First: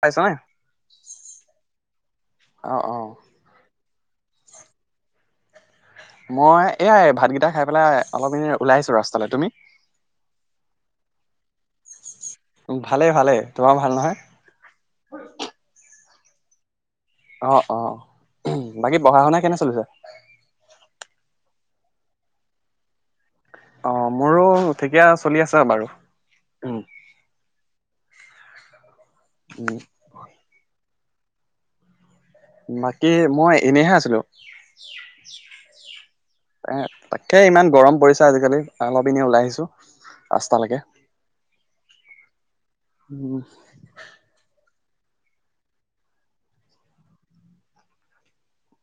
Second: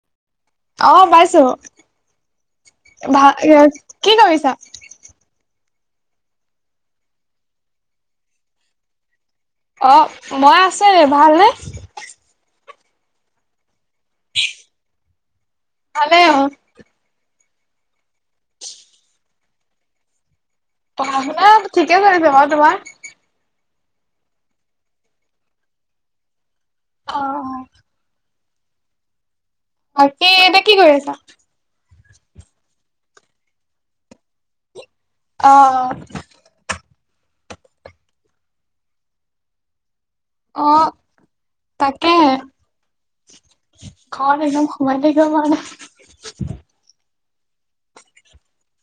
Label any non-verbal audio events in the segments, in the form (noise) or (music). পাইছানে? অহ, পাইছোঁ। অ', অ', ভা কি কৰিছা? মই এয়াই ভাতকেইটা খাই পেলাই অলপ এনেই ওলাই আহিছো ৰাস্তালৈ। তুমি? অহ, মই আছে। ভালনে? ভালেই-ভালেই। তোমাৰো ভাল নহয়? ভালে অহ। অহ', অহ'। বাকী পঢ়া শুনা কেনে চলিছে? পঢ়া শুনা ঠিকে কৰিছে বাৰু। তোমাৰ? অহ, মোৰো ঠিকে চলি আছে বাৰু। উম, অহ', অহ'। উম। বাকী এতে কি কৰি আছা? বাকী মই এনেইহে আছিলোঁ। অহ', অহ'। এ তাকে ইমান গৰম পৰিছে আজিকালি, অলপ এনেই ওলাই আহিছোঁ। অহ, তাকেহে। উম, খন একদম সোমাই থাকিব পাৰা নাই।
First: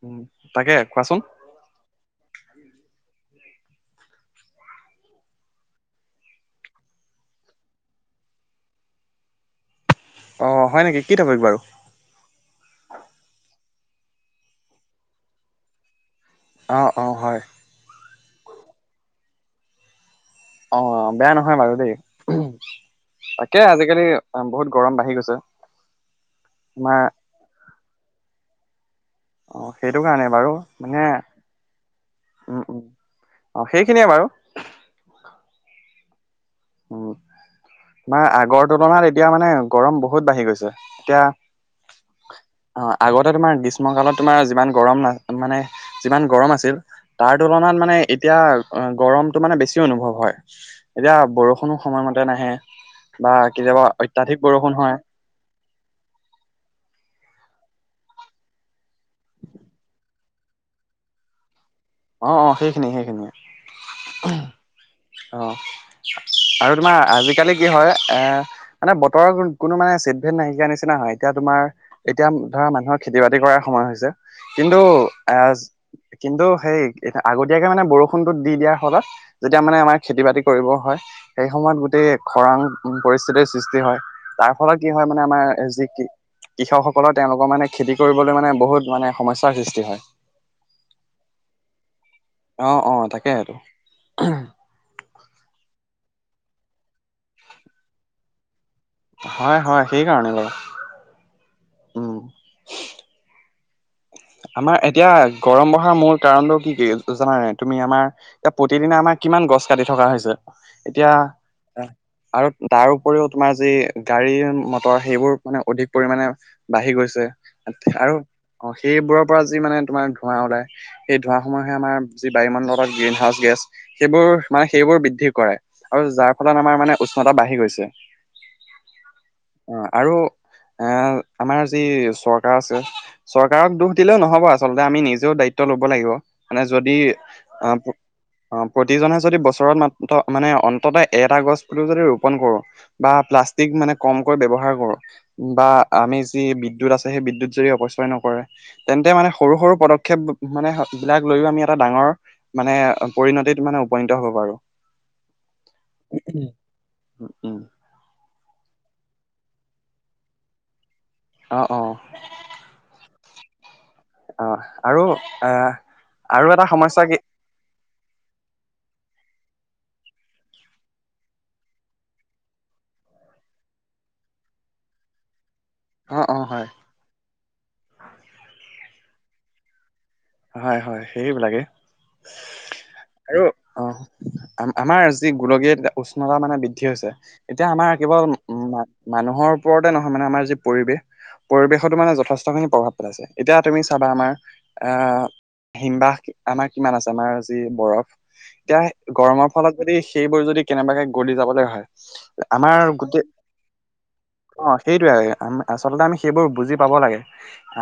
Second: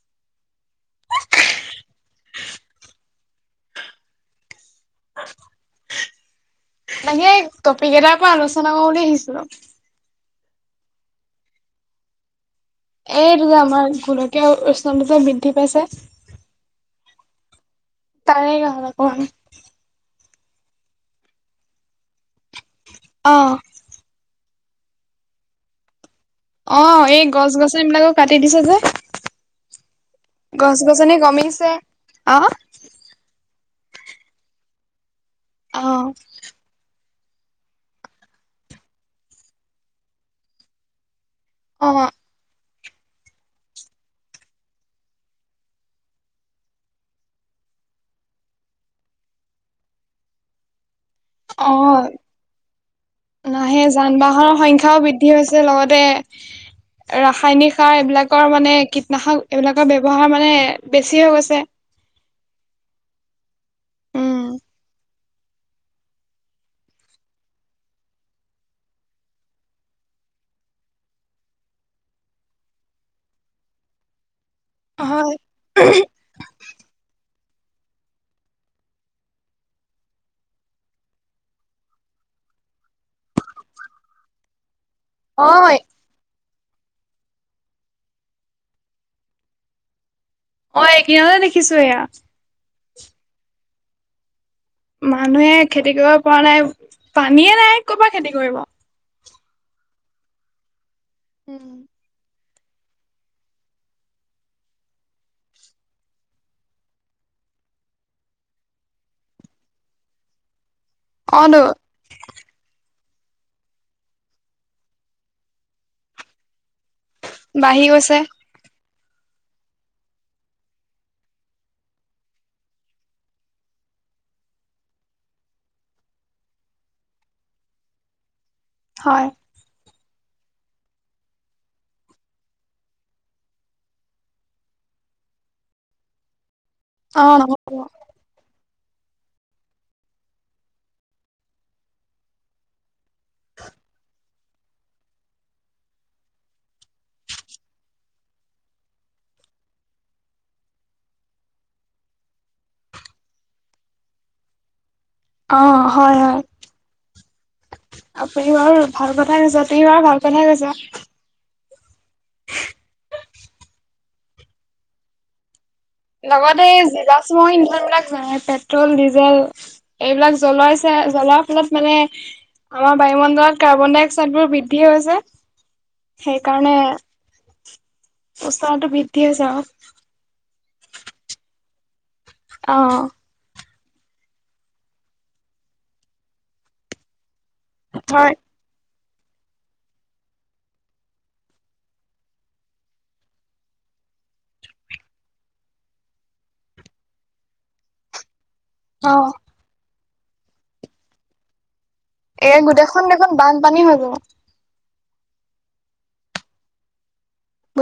উম, তাকে কোৱাচোন? মানে টপিক এটাৰ ওপৰত আলোচনা কৰোঁ বুলি আহিছিলোঁ। অহ, হয় নেকি, কি টপিক বাৰু? এইটো যে আমাৰ গোলকীয়া উষ্ণতাটো যে বিদ্ধি পাইছে। অহ', অহ' হয়। তাৰে (unintelligible) অক অহ, বেয়া নহয় বাৰু দেই। অ তাকে আজিকালি বহুত গৰম বাঢ়ি গৈছে। অহ, তোমাৰ এই গছ-গছনিবিলাকো কাটি দিছে যে। অ', সেইটো কাৰণে বাৰু মানে গছ-গছনি কমিছে অহ অহ, সেইখিনিয়ে বাৰু। অহ। উম, তোমাৰ আগৰ তুলনাত এতিয়া মানে গৰম বহুত বাঢ়ি গৈছে। এতিয়া অহ। অহ, আগতে তোমাৰ গ্ৰীষ্মকালত তোমাৰ যিমান গৰম না, মানে যিমান গৰম আছিল। তাৰ তুলনাত মানে এতিয়া, গৰমটো মানে বেছি অনুভৱ হয়। এতিয়া অ বৰষুণো অ সময়মতে নাহে বা কেতিয়াবা অত্যাধিক বৰষুণ হয়। বিদ্ধি হৈছে লগতে ৰাসায়নিক সাৰ এইবিলাকৰ মানে কি কিতনাশক এইবিলাকৰ ব্যৱহাৰ মানে বেছি হৈ গৈছে। অহ', অহ' সেইখিনিয়ে, সেইখিনিয়ে উম', অহ'। আৰু তোমাৰ আজিকালি কি হয় এ মানে বতৰৰ কোনো মানে চেটভেদ নাইকিয়া নিচিনা হয়। এতিয়া তোমাৰ এতিয়া ধৰা মানুহৰ খেতি-বাতি কৰাৰ সময় হৈছে। কিন্তু হয় অহ, কিন্তু সেই আগতীয়াকে মানে বৰষুণতটো দি দিয়াৰ ফলত, যেতিয়া মানে আমাৰ খেতি-বাতি কৰিব হয়। সেই সময়ত গোটেই খৰাং পৰিস্থিতিৰ সৃষ্টি হয়, তাৰ ফলত কি হয় মানে অ আমাৰ যি কি কৃষকসকলৰ তেওঁলোকৰ মানে খেতি কৰিবলৈ মানে বহুত মানে সমস্যাৰ সৃষ্টি হয়। মই এইকিদিনটেই দেখিছোঁ এয়া। অহ', অহ' তাকেহে টো। মানুহে খেতি কৰিব পৰা নাই, পানীয়ে নাই কৰ পৰা খেতি কৰিব। হয়, হয়, সেই কাৰণে বাৰু। উম। আমাৰ এতিয়া গৰম বঢ়াৰ মূল কাৰণটো কি কি জানানে নাই? তুমি আমাৰ এতিয়া প্ৰতিদিনে আমাৰ কিমান গছ কাটি থকা হৈছে। এতিয়া অ নো আৰু তাৰ উপৰিও, তোমাৰ যি গাড়ী মটৰ সেইবোৰ মানে অধিক পৰিমাণে, বাঢ়ি গৈছে। বাঢ়ি আৰু গৈছে। অ সেইবোৰৰ পৰা যি মানে তোমাৰ ধোঁৱা ওলায়, সেই ধোঁৱা সমূহে আমাৰ যি বায়ুমণ্ডলত গ্ৰীণ হাউচ গেছ- সেইবোৰ মানে, সেইবোৰ বৃদ্ধি কৰে আৰু যাৰ ফলত আমাৰ মানে উষ্ণতা বাঢ়ি গৈছে। (inaudible) হয়। অ'আৰু এ আমাৰ যি চৰকাৰ আছে চৰকাৰ চৰকাৰক দোখ দিলেও নহ'ব, আচলতে আমি নিজেও দায়িত্ব ল'ব লাগিব মানে যদি অ নহব আহ- অ', প্ৰতিজনে যদি বছৰত মাত্ৰ মানে অন্ততঃ এটা গছো যদি ৰোপন কৰোঁ। বা প্লাষ্টিক মানে কমকৈ ব্যৱহাৰ কৰোঁ। বা আমি যি বিদ্যুৎ আছে, সেই বিদ্যুৎ যদি অপচয় নকৰে। তেন্তে মানে সৰু সৰু পদক্ষেপ মানে, বিলাক লৈও আমি এটা ডাঙৰ মানে পৰিণতিত মানে উপনীত হ'ব বাৰু। অ' হয় হয়। উম আপুনি বাৰু ভাল কথাই কৈছাঁ। তুমি বাৰু ভাল কথাই কৈছাঁ। অ', অ', অ', আৰু এ লগতে জিবাষ্ম ইন্ধন বিলাক জানাই পেট্ৰল, ডিজেল। এইবিলাক জ্বলাইছে, জ্বলোৱাৰ ফলত মানে, আমাৰ বায়ুমণ্ডলত কাৰ্বন ডাই অক্সাইডবোৰ বৃদ্ধি হৈছে। অ অ হয় সেইকাৰণে, উষ্ণতাটো বৃদ্ধি হৈছে আৰু। হয়, হয়। সেইবিলাকে অ', অ', আৰু অ', আমাৰ যি গোলকীয় উষ্ণতা মানে বৃদ্ধি হৈছে। এতিয়া আমাৰ হয় কেৱল উম্, মানুহৰ ওপৰতে নহয় মানে আমাৰ যি পৰিৱেশ। পৰিৱেশতো মানে যথেষ্টখিনি প্ৰভাৱ পেলাইছে, এতিয়া তুমি চাবা আমাৰ আহ্ হিমবাহ আমাৰ কিমান আছে, আমাৰ যি বৰফ। এতিয়া অ', গৰমৰ ফলত যদি, সেইবোৰ যদি কেনেবাকৈ গলি যাবলৈ হয়। এ, আমাৰ গোটেইখন গোটেই দেখোন বানপানী হৈ যাব। অ', সেইটোয়ে। আমি আচলতে আমি সেইবোৰ বুজি পাব লাগে।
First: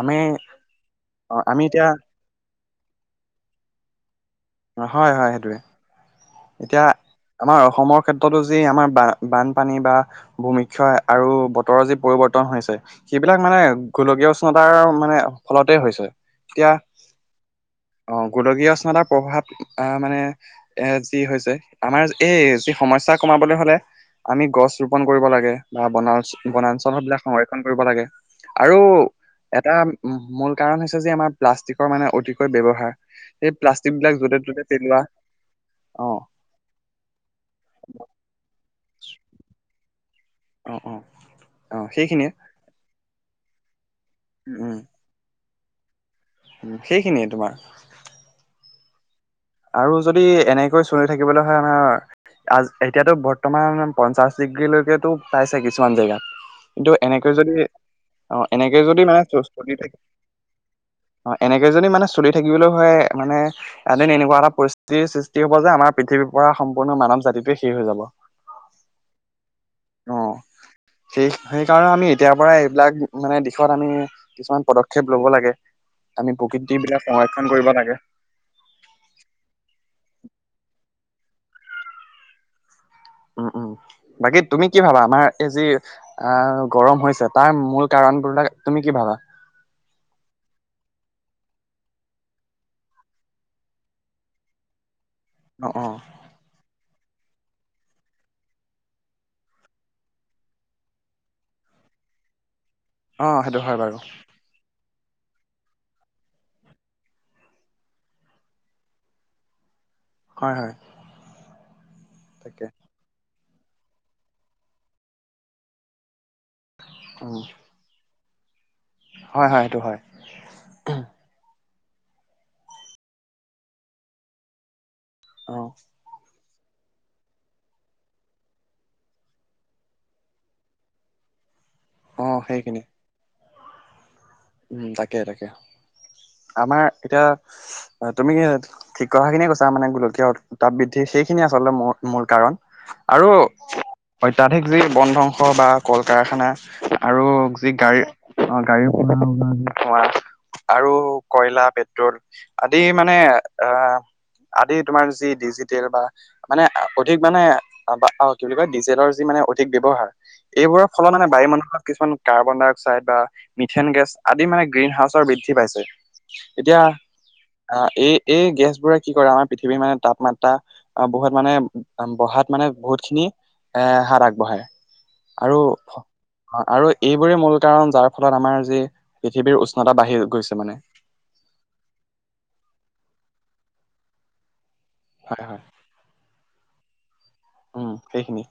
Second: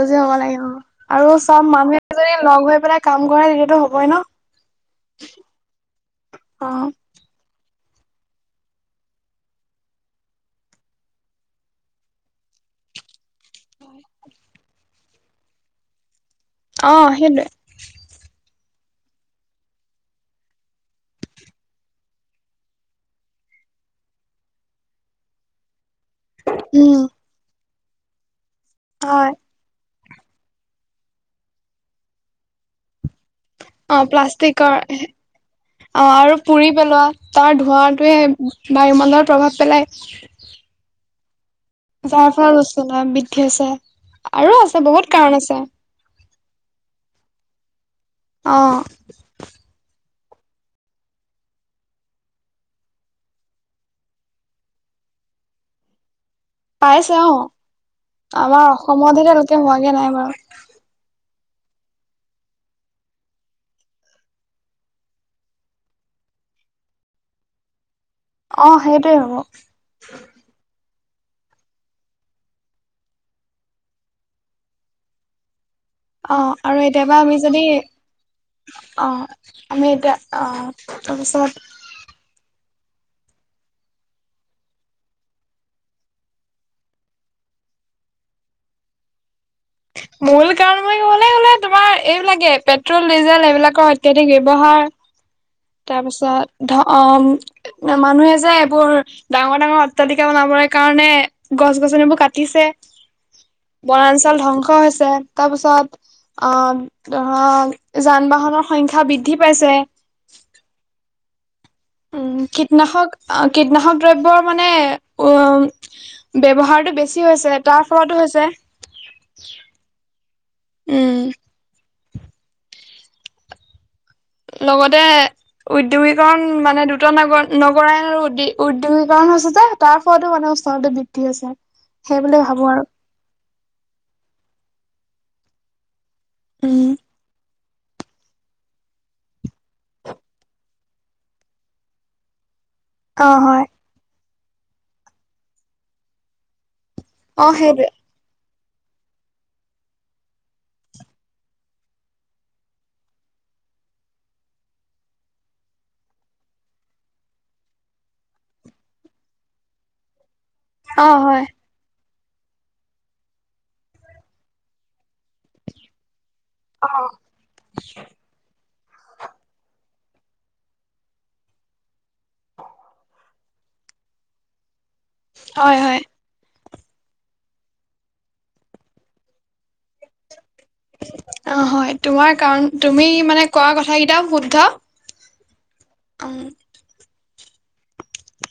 আমি পাব লাগে অ আৰু আমি চব এতিয়া মানুহে যদি লগ হৈ পেলাই কাম কৰে, তেতিয়াতো হ'বই ন। হয়, হয়। সেইটোৱে। এতিয়া অ'। আমাৰ অসমৰ ক্ষেত্ৰতো যি আমাৰ বানপানী বা ভূমিখয় আৰু বতৰ যি পৰিৱৰ্তন হৈছে। সেইবিলাক মানে গোলকীয়া উষ্ণতাৰ মানে ফলতে হৈছে। এতিয়া অ', সেইটোৱে। অ', গোলকীয় উষ্ণতাৰ প্ৰভাৱ। আহ্ মানে এ কি হৈছে, আমাৰ এই যি সমস্যা কমাবলৈ হ'লে, আমি গছ ৰোপন কৰিব লাগে। বা বনান বনাঞ্চল উম, বিলাক সংৰক্ষণ কৰিব লাগে। আৰু হয়। এটা মূল কাৰণ হৈছে যে আমাৰ প্লাষ্টিকৰ মানে অতিকৈ ব্যৱহাৰ। এই প্লাষ্টিক অ', বিলাক য'তে-ত'তে প্লাষ্টিকৰ পেলোৱা। অ', আৰু পুৰি পেলোৱা। তাৰ ধোঁৱাটোৱে বায়ুমণ্ডলত প্ৰভাৱ পেলাই। অ', অ', অ সেইখিনিয়ে যাৰ ফলত উষ্ণতা বৃদ্ধি হৈছে আৰু আছে বহুত কাৰণ আছে। উম্, সেইখিনিয়ে তোমাৰ অ', আৰু যদি এনেকৈ চলি থাকিবলৈ হয়, আমাৰ অ', এতিয়াতো বৰ্তমান পঞ্চাশ ডিগ্ৰীলৈকো পাইছে কিছুমান জেগাত। কিন্তু পাইছে এনেকে অ যদি অ', আমাৰ এনেকে যদি মানে অসমতহে তেওঁলোকে দি হোৱাগে থাকে নাই বাৰু অ', এনেকে যদি মানে চলি থাকিবলৈও হয় মানে, এনে এটা পৰিস্থিতিৰ সৃষ্টি হব যে, আমাৰ পৃথিৱীৰ পৰা সম্পূৰ্ণ মানৱ জাতিটোৱে শেষ হৈ যাব। অ', সেইটোৱে হ'ব। অ', সেই সেইকাৰণে আমি এতিয়াৰ পৰা এইবিলাক মানে দিশত আমি কিছুমান পদক্ষেপ লব লাগে, আমি অ আৰু প্ৰকৃতি বিলাক এতিয়াবা আমি সংৰক্ষণ যদি কৰিব লাগে। অ', আমি এতিয়া অ', তাৰপিছত উম, উম বাকী তুমি কি ভাবা আমাৰ এই যি অ', গৰম হৈছে তাৰ মূল কাৰণবলাক তুমি কি ভাবা। মূল কাৰণ বুলি ক'বলে হলে তোমাৰ এইবিলাকে পেট্ৰল ডিজেল এইবিলাকৰ অত্যাধিক ব্যৱহাৰ। অ অ তাৰপিছত ধ মানুহে যে এইবোৰ ডাঙৰ, ডাঙৰ অট্টালিকা বনাবৰ কাৰণে গছ গছনিবোৰ কাটিছে। অ সেইটো হয় বাৰু বনাঞ্চল ধ্বংস হৈছে। তাৰপিছত অ', ধৰা যান বাহনৰ সংখ্যা বৃদ্ধি পাইছে। হয়, হয়। উম, তাকে কীটনাশক কীটনাশক দ্ৰব্যৰ মানে উম, ব্যৱহাৰতটো বেছি উম হৈছে তাৰ ফলতো হৈছে। হয়, হয় সেইটো হয়। উম লগতে অ উদ্যোগিক কাৰণ মানে দুটা ন নগৰায়ণ আৰু উ উদ্যোগীকৰণ হৈছে যে তাৰ ফলতো মানে উচ্চনতা বৃদ্ধি হৈছে। (inaudible) সেইবুলি ভাবো সেইখিনি আৰু। উম, তাকে তাকে আমাৰ উম এতিয়া তুমি কি থিক কথাখিনিয়ে কৈছা মানে গোলকীয় উত্তাপ বৃদ্ধি সেইখিনিয়ে আচলতে ম মূল কাৰণ। অ আৰু হয় অত্যাধিক যি বন ধ্বংস বা কল কাৰখানা আৰু অ যি সেইটোৱে গাড়ী অ', গাড়ীৰ খোৱা আৰু কয়লা পেট্ৰল আদি মানে আহ আদি তোমাৰ যি ডিজিটেল বা মানে অধিক মানে কি বুলি কয় ডিজেলৰ যি মানে অধিক ব্যয়ৱহাৰ এইবোৰৰ অ ফলত মানে হয় বায়ু মণ্ডলত কিছুমান কাৰ্বন ডাই অক্সাইড বা মিথেন গেছ আদি মানে গ্ৰীণ হাউচৰ বৃদ্ধি পাইছে এতিয়া আহ এই এই গেছ বোৰে কি কৰে আমাৰ পৃথিৱীৰ মানে তাপমাত্ৰা বহুত মানে বহাত মানে বহুত খিনি এ হাত আগবঢ়ায় আৰু হয় হয় আৰু এইবোৰেই মূল কাৰণ যাৰ ফলত আমাৰ যি পৃথিৱীৰ উষ্ণতা বাঢ়ি গৈছে মানে। অ', হয় তোমাৰ কাৰণ তুমি মানে কোৱা কথা কেইটা শুদ্ধ। হয়, হয়। অহ। উম, সেইখিনি।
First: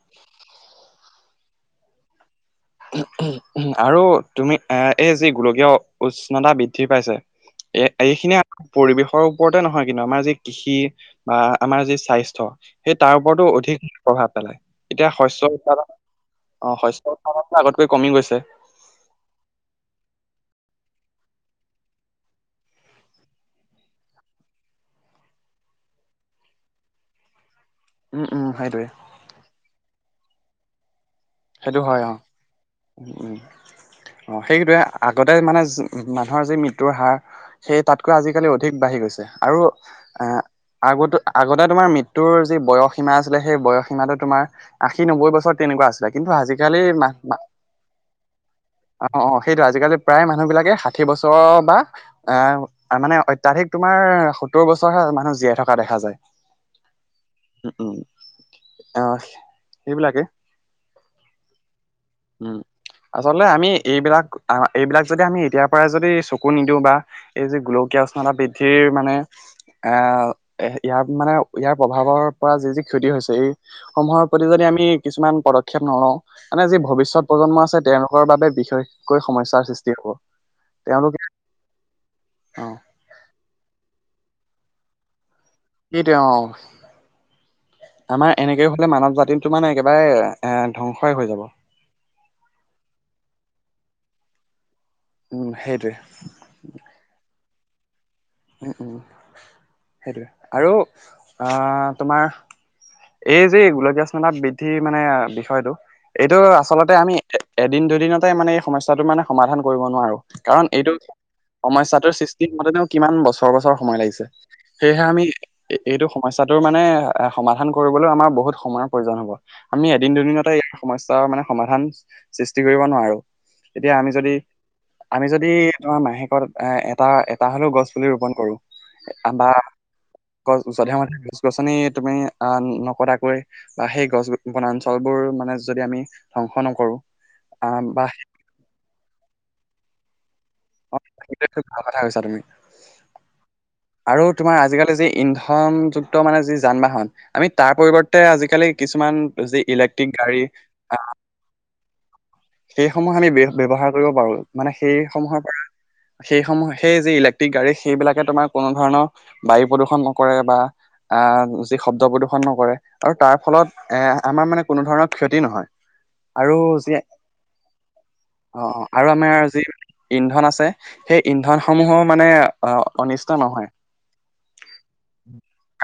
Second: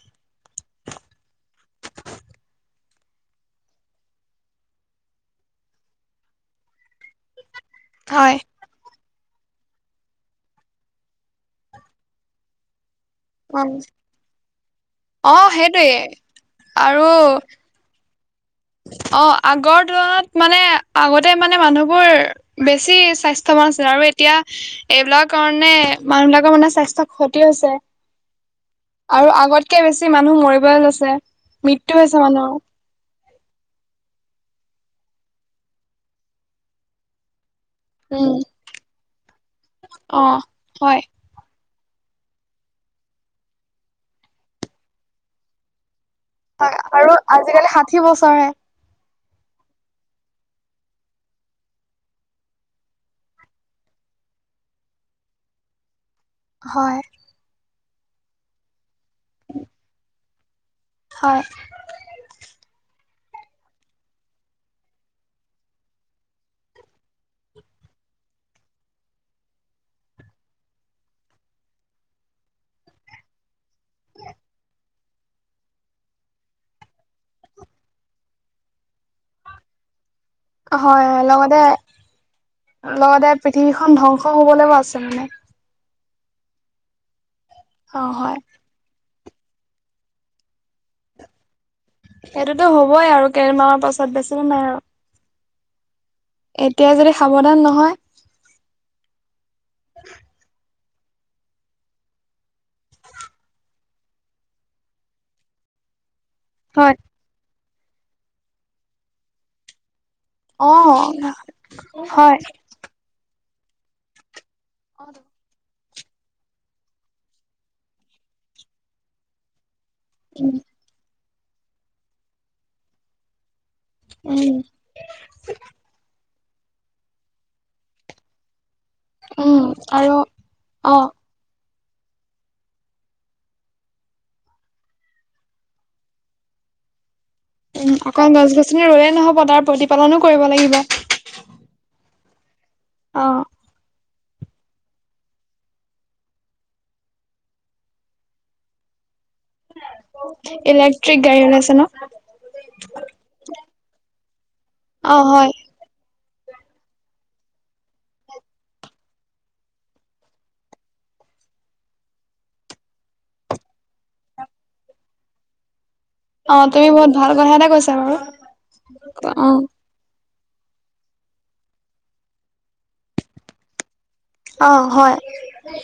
আৰু তুমি এ এই যি গোলকীয় উষ্ণতা বৃদ্ধি পাইছে এক হয়। এইখিনিয়ে পৰিৱেশৰ ওপৰতে নহয় কিন্তু আমাৰ যি কৃষি বা আমাৰ যি স্বাস্থ্য সেই তাৰ ওপৰতো উম, অধিক প্ৰভাৱ পেলায় এতিয়া অ' শস্যৰ উৎপাদন সেইটোৱে অ', আৰু শস্য উৎপাদনটো আগতকৈ কমি গৈছে। অ', আগৰ তুলনাত মানে আগতে মানে মানুহবোৰ বেছি স্বাস্থ্যৱান আছিল আৰু এতিয়া এইবিলাক কাৰণে মানুহ বিলাকৰ মানে স্বাস্থ্য ক্ষতি হৈছে। উম, উম, সেইটোৱে। আৰু আগতকে বেছি মানুহ মৰিবলে লৈছে। সেইটো মৃত্যু হয় অ'। হৈছে মানুহৰ উম, অ' সেইটোৱে আগতে মানে মানুহৰ যি মৃত্যুৰ হাৰ সেই তাতকৈ উম আজিকালি অধিক বাঢ়ি গৈছে আৰু আ, অ' হয়। আগতে আগতে তোমাৰ মৃত্যুৰ যি বয়স সীমা আছিলে সেই বয়স সীমা তোমাৰ আশী নব্বৈ বছৰত তেনেকুৱা আছিলে। কিন্তু হয় আজিকালি আৰু মাহ মা আজিকালি ষাঠি বছৰহে অ', অ' সেইটো আজিকালি প্ৰায় মানুহবিলাকে ষাঠি বছৰৰ বা আ, মানে অত্যাধিক তোমাৰ সত্তৰ বছৰ মানুহ জীয়াই থকা দেখা যায়। হয়। উম, উম, আ, সেইবিলাকে। হয়। উম, আচলতে আমি এইবিলাক এইবিলাক যদি আমি এতিয়াৰপৰাই যদি চকু নিদিওঁ বা এই যে গোলকীয় উষ্ণতা বৃদ্ধিৰ মানে এ, ইয়াৰ মানে ইয়াৰ প্ৰভাৱৰ পৰা যি যি ক্ষতি হৈছে এই সমূহৰ প্ৰতি যদি আমি কিছুমান প্ৰদ ক্ষেপ নলও মানে যি ভৱিষ্যত প্ৰজন্ম আছে তেওঁলোকৰ বাবে বিশেষকৈ সমস্যয়াৰ সৃষ্টি হ'ব। হয় তেওঁলোকে হয়, লগতে অ', লগতে পৃথিৱীখন ধ্বংস হ'বলৈ আছে মানে। সেইটোৱে অ' অ' হয় তাৰমানে এনেকে মানৱ জাতিৰটো মানে একেবাৰে এ, ধ্বংসই হৈ যাব। এইটোতো হ'বই আৰু কেইদি মানৰ পাছত বেছি দিন নাই আৰু। উম, সেইটোৱে। এতিয়া যদি সাৱধান নহয় উম, উম, সেইটোৱে আৰু আ, তোমাৰ এই যে গোলকীয় উষ্ণতা বৃদ্ধিৰ মানে বিষয়টো এইটো আচলতে আমি এদিন দুদিনতে মানে এই সমস্যাটো মানে সমাধান কৰিব নোৱাৰো। কাৰণ অ', এইটো সমস্যাটোৰ হয়। সৃষ্টি হওঁতে নেও কিমান বছৰ বছৰ সময় লাগিছে সেয়েহে আমি এইটো সমস্যাটোৰ মানে এ, সমাধান কৰিবলৈও আমাৰ বহুত সময়ৰ প্ৰয়োজন হ'ব। আমি এদিন দুদিনতে সমস্যাৰ মানে সমাধান সৃষ্টি কৰিব নোৱাৰো। এতিয়া আমি যদি উম, আমি যদি তোমাৰ মাহেকত এটা এটা হ'লেও গছ পুলি ৰোপন কৰোঁ বা উম, আৰু গছ যধে অ', মধে গছ গছনি তুমি আ, নকটাকৈ বা সেই গছ বনাঞ্চলবোৰ মানে যদি আমি ধ্বংস নকৰো আহ উম, বা অকল গছ গছনি ৰোঁয়ে নহ'ব তাৰ প্ৰতিপালনো কৰিব লাগিব। অ' এইটো এটা ভাল কথা কৈছা তুমি। অ'। আৰু তোমাৰ আজিকালি যি ইন্ধনযুক্ত মানে যি যান বাহন আমি তাৰ পৰিৱৰ্তে আজিকালি কিছুমান যি ইলেক্ট্ৰিক গাড়ী ইলেক্ট্ৰিক গাড়ী ওলাইছে ন'? সেইসমূহ আমি বে-ব্যৱহাৰ কৰিব পাৰো মানে অ', সেইসমূহৰ হয় পৰা সেইসমূহ সেই যি ইলেক্ট্ৰিক গাড়ী সেইবিলাকে তোমাৰ কোনো ধৰণৰ বায়ু প্ৰদূষন নকৰে বা আ, যি শব্দ প্ৰদূষন নকৰে আৰু তাৰ ফলত এ, আমাৰ মানে কোনো ধৰণৰ ক্ষতি নহয়। আৰু অ' তুমি যি বহুত ভাল কথা এটা কৈছা বাৰু। অ', অ' আৰু আমাৰ আজি অ', ইন্ধন আছে সেই ইন্ধনসমূহো মানে আ, অনিষ্ট নহয়। অ', হয়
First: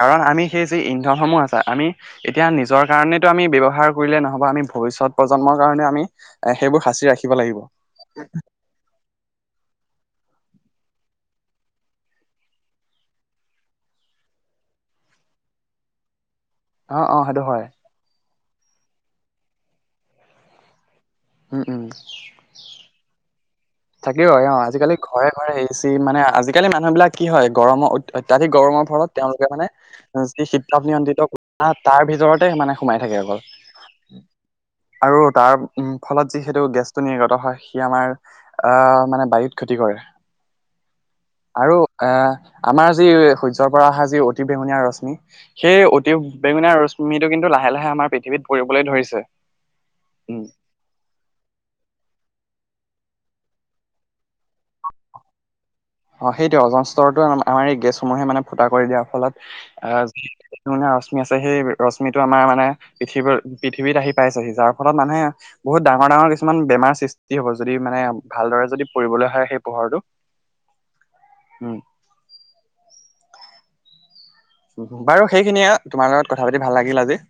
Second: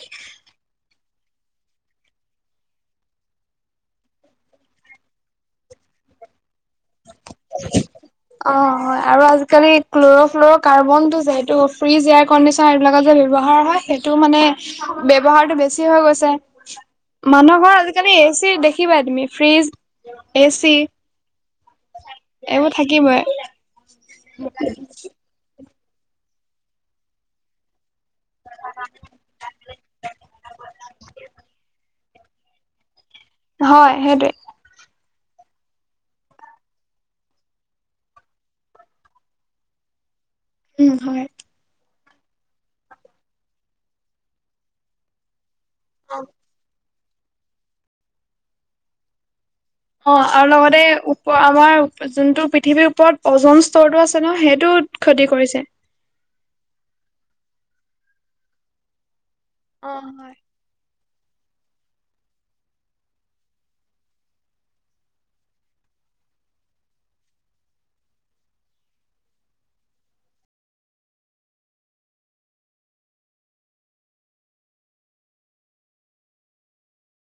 কাৰণ আমি সেই যি ইন্ধনসমূহ আছে আমি এতিয়া নিজৰ কাৰণেতো আমি ব্যয়ৱহাৰ কৰিলে নহ'ব, আমি ভৱিষ্যত প্ৰজন্মৰ কাৰণেও আমি সেইবোৰ সাঁচি ৰাখিব লাগিব। অ', হয় আৰু আজিকালি ক্ল'ৰ' ফ্ল'ৰ' কাৰ্বনটো যে হেইটো ফ্ৰিজ এয়াৰ কণ্ডিচনাৰ এইবিলাকত যে ব্যবহাৰ হয় সেই টো মানে ব্যৱহাৰটো বেছি হৈ গৈছে। অ অ সেইটো হয় মানুহৰ আজিকালি এ চি দেখিবাই তুমি ফ্ৰিজ, এচি। উম, উম। এওঁ থাকিৱই থাকিবই অ', আজিকালি ঘৰে ঘৰে এ চি মানে আজিকালি মানুহ বিলাক কি হয় গৰমৰ অত্যাধিক গৰমৰ ফলত তেওঁলোকে মানে যি শীততাপ নিয়ন্ত্ৰিত কোঠাত তাৰ ভিতৰতে মানে সোমাই থাকে অকল। হয় সেইটোৱে। আৰু তাৰ ফলত যি সেইটো গেছটো নিৰ্গত হয় সি আমাৰ আহ মানে বাৰিত খতি কৰে। উম হয়। আৰু আহ আমাৰ যি সূৰ্যৰ পৰা অহা যি অতি বেঙুনীয়া ৰশ্মি সেই অতি বেঙুনীয়া ৰশ্মিটো কিন্তু লাহে লাহে আমাৰ পৃথিৱীত পৰিবলৈ ধৰিছে। অ', উম আৰু লগতে আমাৰ যোনটো পৃথিৱীৰ ওপৰত ওজন স্তৰটো আছে ন সেইটো ক্ষতি কৰিছে। অ', সেইটোয়ে ওজন স্তৰটো আমাৰ এই গেছসমূহে মানে ফুটা কৰি দিয়াৰ ফলত অ হয় আহ ঙুনীয়া ৰশ্মি আছে, সেই ৰশ্মিটো আমাৰ মানে পৃথিৱীত পৃথিৱীত আহি পাইছেহি। যাৰ ফলত মানুহে বহুত ডাঙৰ ডাঙৰ কিছুমান বেমাৰ সৃষ্টি হ'ব, যদি মানে ভালদৰে যদি পৰিবলৈ হয় সেই পোহৰটো উম। বাৰু সেইখিনিয়ে তোমাৰ লগত কথা পাতি ভাল লাগিল আজি।